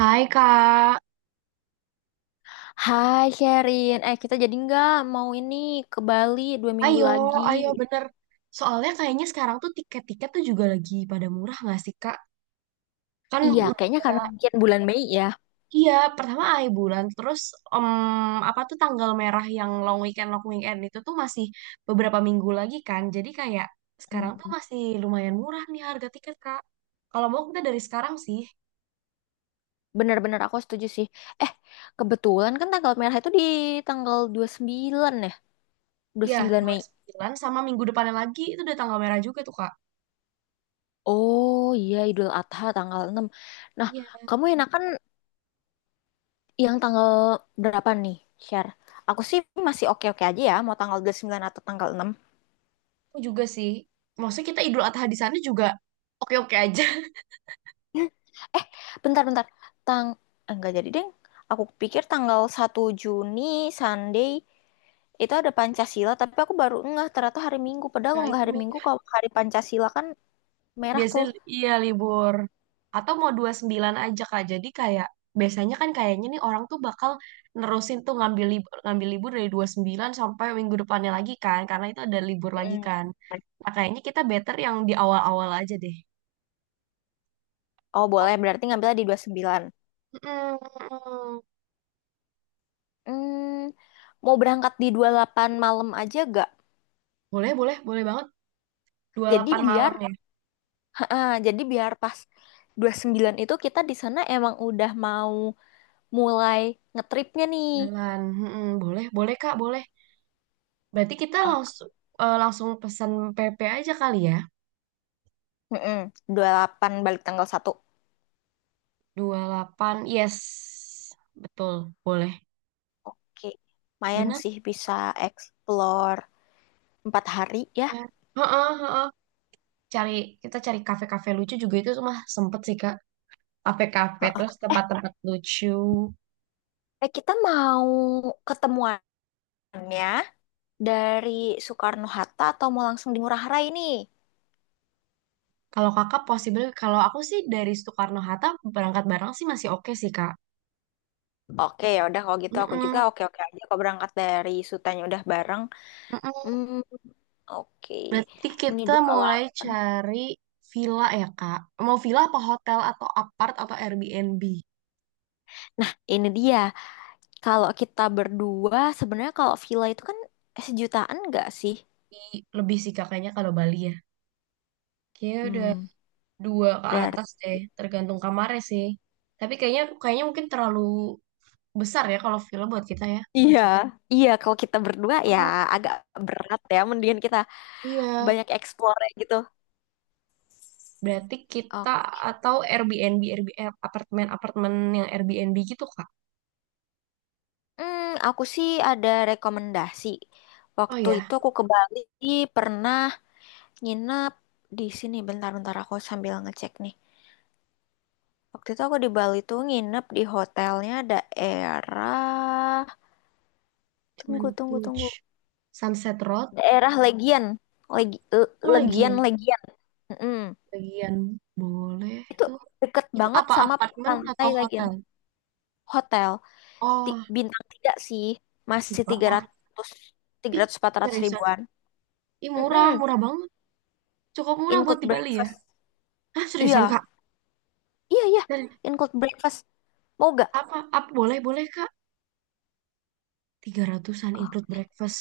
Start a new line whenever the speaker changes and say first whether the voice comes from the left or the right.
right: Hai Kak,
left: Hai Sherin, eh kita jadi nggak mau ini ke Bali 2 minggu
right: ayo,
left: lagi.
right: ayo bener. Soalnya kayaknya sekarang tuh tiket-tiket tuh juga lagi pada murah nggak sih Kak? Kan
left: Iya, kayaknya karena
right: udah,
left: mungkin bulan Mei ya.
right: iya pertama akhir bulan, terus em, apa tuh tanggal merah yang long weekend itu tuh masih beberapa minggu lagi kan. Jadi kayak sekarang tuh
left: Hmm.
right: masih lumayan murah nih harga tiket Kak. Kalau mau kita dari sekarang sih,
left: Bener-bener aku setuju sih. Eh, kebetulan kan tanggal merah itu di tanggal 29 ya, dua puluh
right: ya
left: sembilan
right: dua
left: Mei.
right: sembilan sama minggu depannya lagi itu udah tanggal merah juga tuh Kak.
left: Oh iya, Idul Adha tanggal 6. Nah,
right: Iya,
left: kamu enakan yang tanggal berapa nih, Sher? Aku sih masih oke-oke aja ya, mau tanggal 29 atau tanggal 6?
right: aku juga sih. Maksudnya kita Idul Adha di sana juga oke-oke aja.
left: Bentar, bentar. Tang nggak jadi deh. Aku pikir 1 Juni Sunday itu ada Pancasila, tapi aku baru ngeh ternyata hari Minggu. Padahal
right: Nah,
left: kalau nggak
right: itu
left: hari
right: Mi.
left: Minggu, kalau hari Pancasila kan merah tuh.
right: Biasanya iya libur. Atau mau 29 aja Kak. Jadi kayak biasanya kan kayaknya nih orang tuh bakal nerusin tuh ngambil libur dari 29 sampai minggu depannya lagi kan karena itu ada libur lagi
left: Mm.
right: kan. Nah, kayaknya kita better yang di awal-awal aja deh.
left: Oh, boleh. Berarti ngambilnya di 29.
right: Mm-mm.
left: Hmm, Mau berangkat di 28 malam aja gak?
right: Boleh, boleh, boleh banget. dua puluh
left: Jadi
right: delapan
left: biar
right: malam ya.
left: jadi biar pas 29 itu kita di sana emang udah mau mulai ngetripnya nih.
right: Jalan. Mm-mm. Boleh, boleh Kak, boleh. Berarti kita
left: Oh,
right: langsung eh, langsung pesan PP aja kali ya.
left: mm-mm. 28 balik tanggal 1.
right: 28, yes. Betul, boleh.
left: Oke, lumayan
right: Benar
left: sih bisa explore 4 hari ya.
right: ya. Heeh, heeh. Cari kita cari kafe-kafe lucu juga itu mah sempet sih Kak. Kafe-kafe
left: Heeh.
right: terus
left: Eh,
right: tempat-tempat lucu.
left: eh, kita mau ketemuannya dari Soekarno-Hatta atau mau langsung di Ngurah Rai nih?
right: Kalau Kakak possible kalau aku sih dari Soekarno-Hatta berangkat bareng sih masih oke sih Kak.
left: Oke, ya udah kalau gitu aku juga
right: Mm-mm,
left: oke-oke aja kalau berangkat dari Sutanya udah bareng.
right: mm-mm.
left: Hmm, oke.
right: Berarti
left: Ini
right: kita
left: dua
right: mulai
left: delapan.
right: cari villa ya Kak. Mau villa apa hotel atau apart atau Airbnb?
left: Nah, ini dia. Kalau kita berdua sebenarnya kalau villa itu kan sejutaan nggak sih?
right: Lebih sih Kak, kayaknya kalau Bali ya. Kayaknya udah
left: Hmm,
right: dua ke atas
left: Berarti
right: deh, tergantung kamarnya sih. Tapi kayaknya kayaknya mungkin terlalu besar ya kalau villa buat kita ya.
left: iya, iya kalau kita berdua ya
right: Oh,
left: agak berat ya. Mendingan kita
right: iya,
left: banyak explore gitu.
right: berarti
left: Oh,
right: kita atau Airbnb, Airbnb eh, apartemen-apartemen yang Airbnb gitu Kak.
left: aku sih ada rekomendasi.
right: Oh
left: Waktu
right: ya,
left: itu aku ke Bali pernah nginep di sini. Bentar-bentar aku sambil ngecek nih. Waktu itu aku di Bali tuh nginep di hotelnya daerah.
right: cuman
left: Tunggu,
right: itu
left: tunggu,
right: Ch.
left: tunggu.
right: Sunset Road.
left: Daerah Legian,
right: Aku lagi
left: Legian,
right: yang
left: Legian. Mm-mm.
right: bagian boleh
left: Itu
right: tuh.
left: deket
right: Itu
left: banget
right: apa
left: sama
right: apartemen
left: pantai
right: atau
left: Legian.
right: hotel?
left: Hotel.
right: Oh,
left: Bintang tiga sih
right: nggak
left: masih tiga tiga
right: apa-apa.
left: ratus, tiga
right: Ih,
left: ratus empat ratus
right: seriusan.
left: ribuan.
right: Ih,
left: Mm-mm.
right: murah, murah banget. Cukup murah buat
left: Include
right: di Bali ya.
left: breakfast.
right: Ah, seriusan
left: Iya,
right: Kak.
left: iya, iya.
right: Dan
left: Include breakfast, mau gak?
right: apa, apa boleh, boleh Kak. 300-an include
left: Oh.
right: breakfast.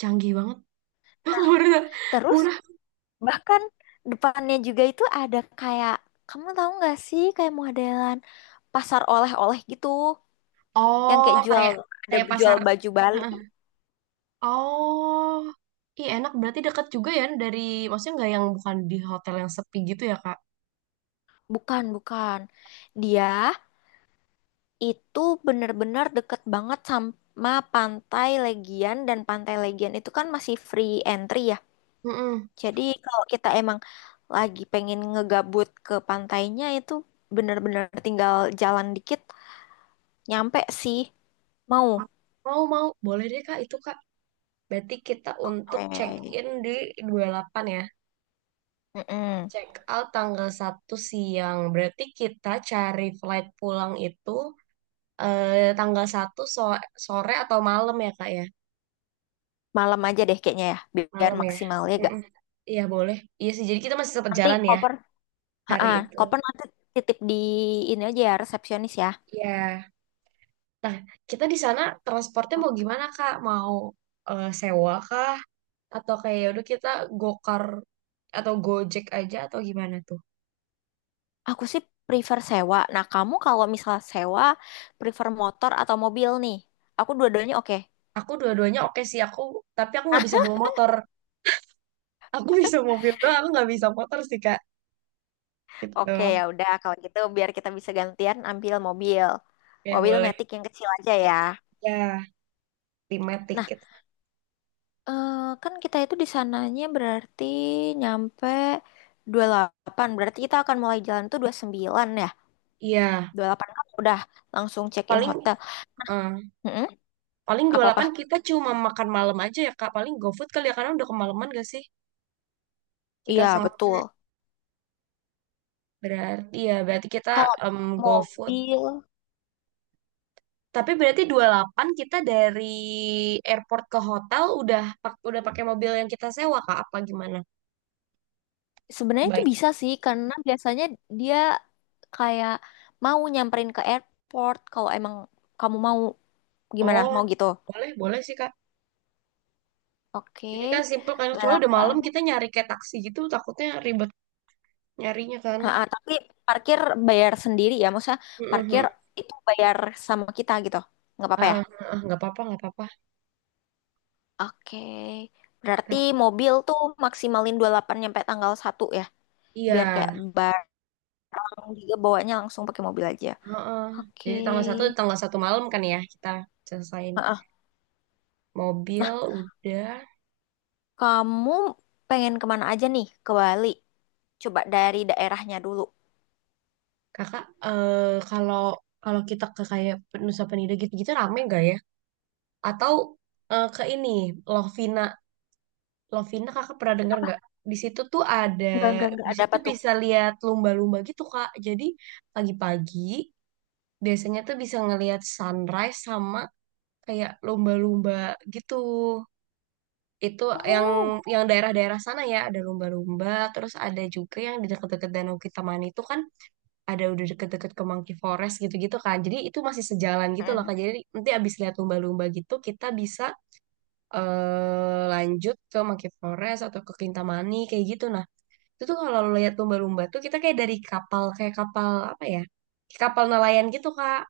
right: Canggih banget. Aku baru tahu.
left: Terus
right: Murah.
left: bahkan depannya juga itu ada kayak, kamu tahu nggak sih, kayak modelan pasar oleh-oleh gitu, yang
right: Oh,
left: kayak jual,
right: kayak
left: ada
right: kayak
left: jual
right: pasar.
left: baju Bali.
right: Heeh. Oh, iya enak berarti dekat juga ya dari maksudnya nggak yang bukan di hotel yang sepi gitu ya Kak?
left: Bukan, bukan, dia itu bener-bener deket banget sama pantai Legian dan pantai Legian itu kan masih free entry ya.
right: Mm-mm.
left: Jadi kalau kita emang lagi pengen ngegabut ke pantainya itu bener-bener tinggal jalan dikit nyampe sih, mau.
right: Mau mau boleh deh Kak itu Kak. Berarti kita untuk
left: Oke.
right: check in di 28 ya.
left: Mm-mm.
right: Check out tanggal 1 siang. Berarti kita cari flight pulang itu tanggal 1 sore atau malam ya Kak ya?
left: Malam aja deh kayaknya ya, biar
right: Malam ya.
left: maksimal ya gak.
right: Mm-mm. Iya boleh. Iya sih jadi kita masih sempat
left: Nanti
right: jalan ya
left: koper, ha
right: hari itu.
left: Koper nanti titip di ini aja ya, resepsionis ya.
right: Iya. Nah, kita di sana transportnya mau gimana, Kak? Mau sewa kah? Atau kayak udah kita gokar atau gojek aja atau gimana tuh?
left: Aku sih prefer sewa. Nah, kamu kalau misal sewa prefer motor atau mobil nih? Aku dua-duanya oke.
right: Aku dua-duanya oke sih aku, tapi aku nggak bisa bawa motor. Aku bisa mobil doang, aku nggak bisa motor sih, Kak.
left: Oke, ya
right: Gitu.
left: udah kalau gitu biar kita bisa gantian ambil mobil.
right: Ya,
left: Mobil
right: boleh.
left: matic yang kecil aja ya.
right: Ya, limet
left: Nah,
right: tiket.
left: eh, kan kita itu di sananya berarti nyampe 28. Berarti kita akan mulai jalan tuh 29 ya.
right: Iya,
left: 28 kan udah langsung check-in
right: paling
left: hotel.
right: eh,
left: Mm-mm.
right: paling 28
left: Apa-apa?
right: kita cuma makan malam aja ya, Kak. Paling GoFood kali ya, karena udah kemalaman gak sih? Kita
left: Iya, betul.
right: sampai berarti ya berarti kita
left: Kalau
right: go.
left: mobil
right: Tapi berarti 28 kita dari airport ke hotel udah pakai mobil yang kita sewa Kak apa gimana?
left: sebenarnya itu
right: Baik.
left: bisa sih karena biasanya dia kayak mau nyamperin ke airport kalau emang kamu mau gimana?
right: Oh,
left: Mau gitu.
right: boleh boleh sih Kak.
left: Oke,
right: Jadi kan simple kan soalnya udah
left: 28.
right: malam kita nyari kayak taksi gitu takutnya ribet nyarinya kan.
left: Ha, ha, Tapi parkir bayar sendiri ya, maksudnya parkir
right: Heeh.
left: itu bayar sama kita gitu. Nggak apa-apa ya?
right: Heeh, heeh, nggak apa-apa, nggak apa-apa.
left: Oke. Berarti mobil tuh maksimalin 28 nyampe tanggal 1 ya,
right: Iya.
left: biar kayak barang juga bawanya langsung pakai mobil aja.
right: Heeh.
left: Oke.
right: Jadi tanggal satu malam kan ya kita selesain
left: Heeh.
right: mobil udah.
left: Kamu pengen kemana aja nih ke Bali? Coba dari daerahnya dulu.
right: Kakak, kalau kalau kita ke kayak Nusa Penida gitu-gitu rame nggak ya? Atau ke ini Lovina. Lovina, kakak pernah dengar
left: Apa?
right: nggak? Di situ tuh ada.
left: Enggak
right: Di
left: ada
right: situ
left: apa tuh?
right: bisa lihat lumba-lumba gitu kak. Jadi pagi-pagi biasanya tuh bisa ngelihat sunrise sama kayak lumba-lumba gitu. Itu yang
left: Oh.
right: yang daerah-daerah sana ya ada lumba-lumba. Terus ada juga yang di dekat-dekat Danau Kitamani itu kan ada udah deket-deket ke Monkey Forest gitu-gitu kan. Jadi itu masih sejalan gitu loh
left: Hmm.
right: kak. Jadi nanti abis lihat lumba-lumba gitu kita bisa lanjut ke Monkey Forest atau ke Kintamani kayak gitu. Nah, itu tuh kalau lo lihat lumba-lumba tuh kita kayak dari kapal kayak kapal apa ya? Kayak kapal nelayan gitu, Kak.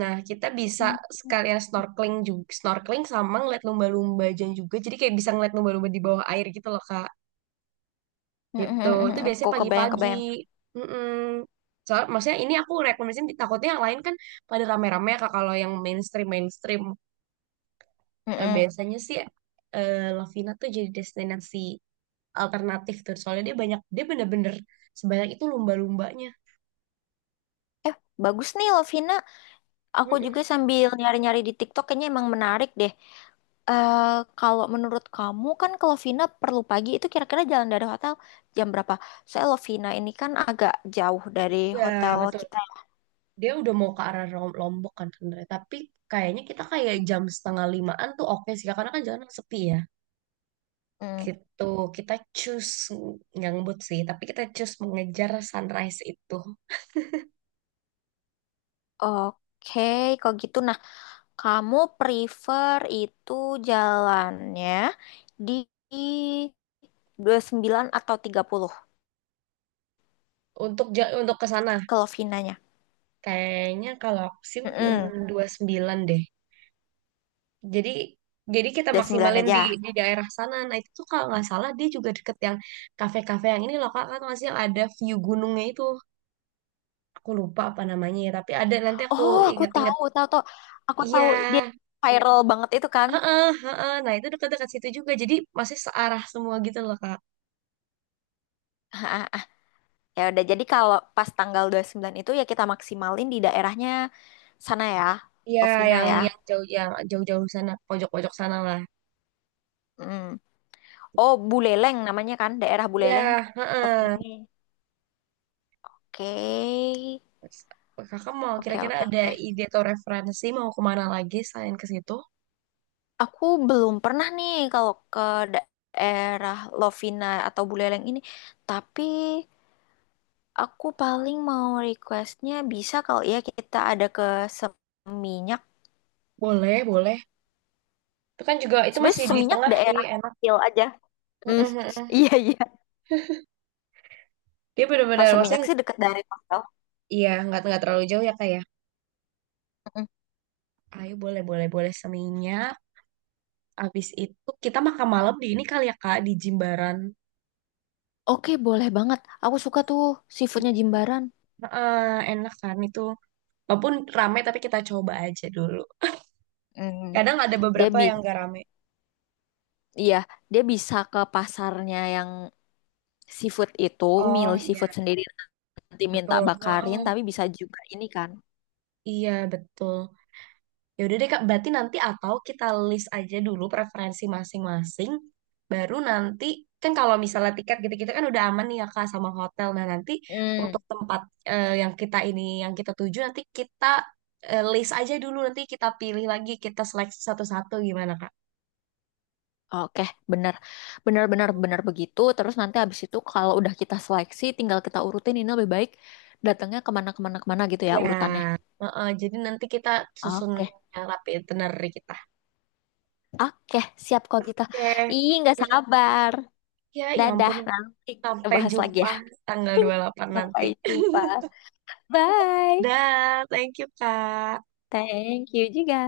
right: Nah, kita bisa
left: Mm,
right: sekalian snorkeling juga, snorkeling sama ngeliat lumba-lumba dan juga. Jadi kayak bisa ngeliat lumba-lumba di bawah air gitu loh, Kak.
left: mm,
right: Gitu.
left: mm, mm.
right: Itu
left: Aku
right: biasanya
left: kebayang,
right: pagi-pagi.
left: kebayang.
right: Mm-mm. Maksudnya ini aku rekomendasiin takutnya yang lain kan pada rame-rame ya, Kak kalau yang mainstream mainstream.
left: Mm,
right: Nah,
left: mm.
right: biasanya sih Lovina tuh jadi destinasi alternatif tuh soalnya dia banyak dia bener-bener sebanyak itu lumba-lumbanya.
left: Eh, bagus nih Lovina. Aku juga
right: Mm-mm.
left: sambil nyari-nyari di TikTok kayaknya emang menarik deh. Eh, kalau menurut kamu kan kalau Lovina perlu pagi itu kira-kira jalan dari hotel jam berapa? Saya Lovina ini kan agak jauh dari
right: Ya
left: hotel
right: betul,
left: kita.
right: dia udah mau ke arah Lombok kan sebenarnya, tapi kayaknya kita kayak jam setengah limaan tuh oke sih karena kan jalan sepi ya
left: Hmm,
right: gitu. Kita choose nggak ngebut sih, tapi kita choose mengejar sunrise itu
left: Oke, kalau gitu. Nah, kamu prefer itu jalannya di 29 atau 30
right: untuk ke sana.
left: kalau Lovinanya?
right: Kayaknya kalau aku sih
left: Mm-mm, dua
right: 29 deh. Jadi jadi kita
left: puluh sembilan
right: maksimalin di
left: aja.
right: di daerah sana. Nah itu tuh kalau nggak salah dia juga deket yang kafe-kafe yang ini loh kak kan masih yang ada view gunungnya itu. Aku lupa apa namanya ya, tapi ada nanti aku
left: Oh, aku
right: inget-inget.
left: tahu, tahu, tahu. Aku
right: Iya,
left: tahu dia viral banget itu kan.
right: heeh, heeh. Nah itu dekat-dekat situ juga. Jadi masih searah semua gitu loh kak.
left: Ya udah, jadi kalau pas tanggal 29 itu ya kita maksimalin di daerahnya sana ya,
right: Iya,
left: Lovina
right: yang
left: ya.
right: yang jauh yang jauh-jauh sana pojok-pojok sana lah.
left: Mm. Oh, Buleleng namanya kan, daerah
right: Iya,
left: Buleleng.
right: heeh.
left: Buleleng. Oke.
right: Kakak mau
left: Oke,
right: kira-kira
left: oke,
right: ada
left: oke.
right: ide atau referensi mau kemana lagi selain ke situ?
left: Aku belum pernah nih kalau ke daerah Lovina atau Buleleng ini, tapi aku paling mau requestnya bisa kalau ya kita ada ke Seminyak.
right: Boleh, boleh. Itu kan juga itu
left: Sebenarnya
right: masih di
left: seminyak
right: tengah sih,
left: daerah
right: enak.
left: kecil aja. Hmm,
right: Heeh, heeh.
left: iya iya.
right: Dia
left: Kalau
right: benar-benar
left: seminyak
right: maksudnya
left: sih dekat dari hotel.
right: iya nggak terlalu jauh ya kak ya.
left: Mm-mm.
right: Ayo, boleh boleh boleh seninya. Abis itu kita makan malam di ini kali ya kak di Jimbaran.
left: Oke, boleh banget. Aku suka tuh seafoodnya
right: Iya.
left: Jimbaran.
right: Heeh, enak kan itu. Walaupun rame tapi kita coba aja dulu.
left: Hmm,
right: Kadang ada
left: dia
right: beberapa
left: bi,
right: yang nggak rame.
left: iya, dia bisa ke pasarnya yang seafood itu,
right: Oh
left: milih seafood
right: iya
left: sendiri, nanti minta
right: betul.
left: bakarin,
right: Heeh,
left: tapi bisa juga ini kan.
right: iya betul. Ya udah deh Kak, berarti nanti atau kita list aja dulu preferensi masing-masing, baru nanti kan kalau misalnya tiket gitu-gitu kan udah aman nih ya Kak sama hotel. Nah nanti
left: Hmm.
right: untuk tempat yang kita ini yang kita tuju nanti kita list aja dulu nanti kita pilih lagi kita seleksi satu-satu gimana Kak?
left: Oke, bener, bener, bener, bener begitu. Terus nanti habis itu kalau udah kita seleksi, tinggal kita urutin ini lebih baik datangnya kemana-kemana, kemana, kemana, kemana gitu ya
right: Ya,
left: urutannya.
right: heeh, jadi nanti kita susun
left: Oke.
right: yang rapi itinerary kita.
left: Oke, siap kalau gitu.
right: Oke.
left: Ih, nggak
right: Biar-
left: sabar.
right: Ya, ya
left: Dadah,
right: ampun,
left: nanti kita
right: sampai
left: bahas lagi
right: jumpa
left: ya.
right: tanggal 28 nanti.
left: Sampai jumpa. Bye.
right: Dah, thank you Kak.
left: Thank you juga.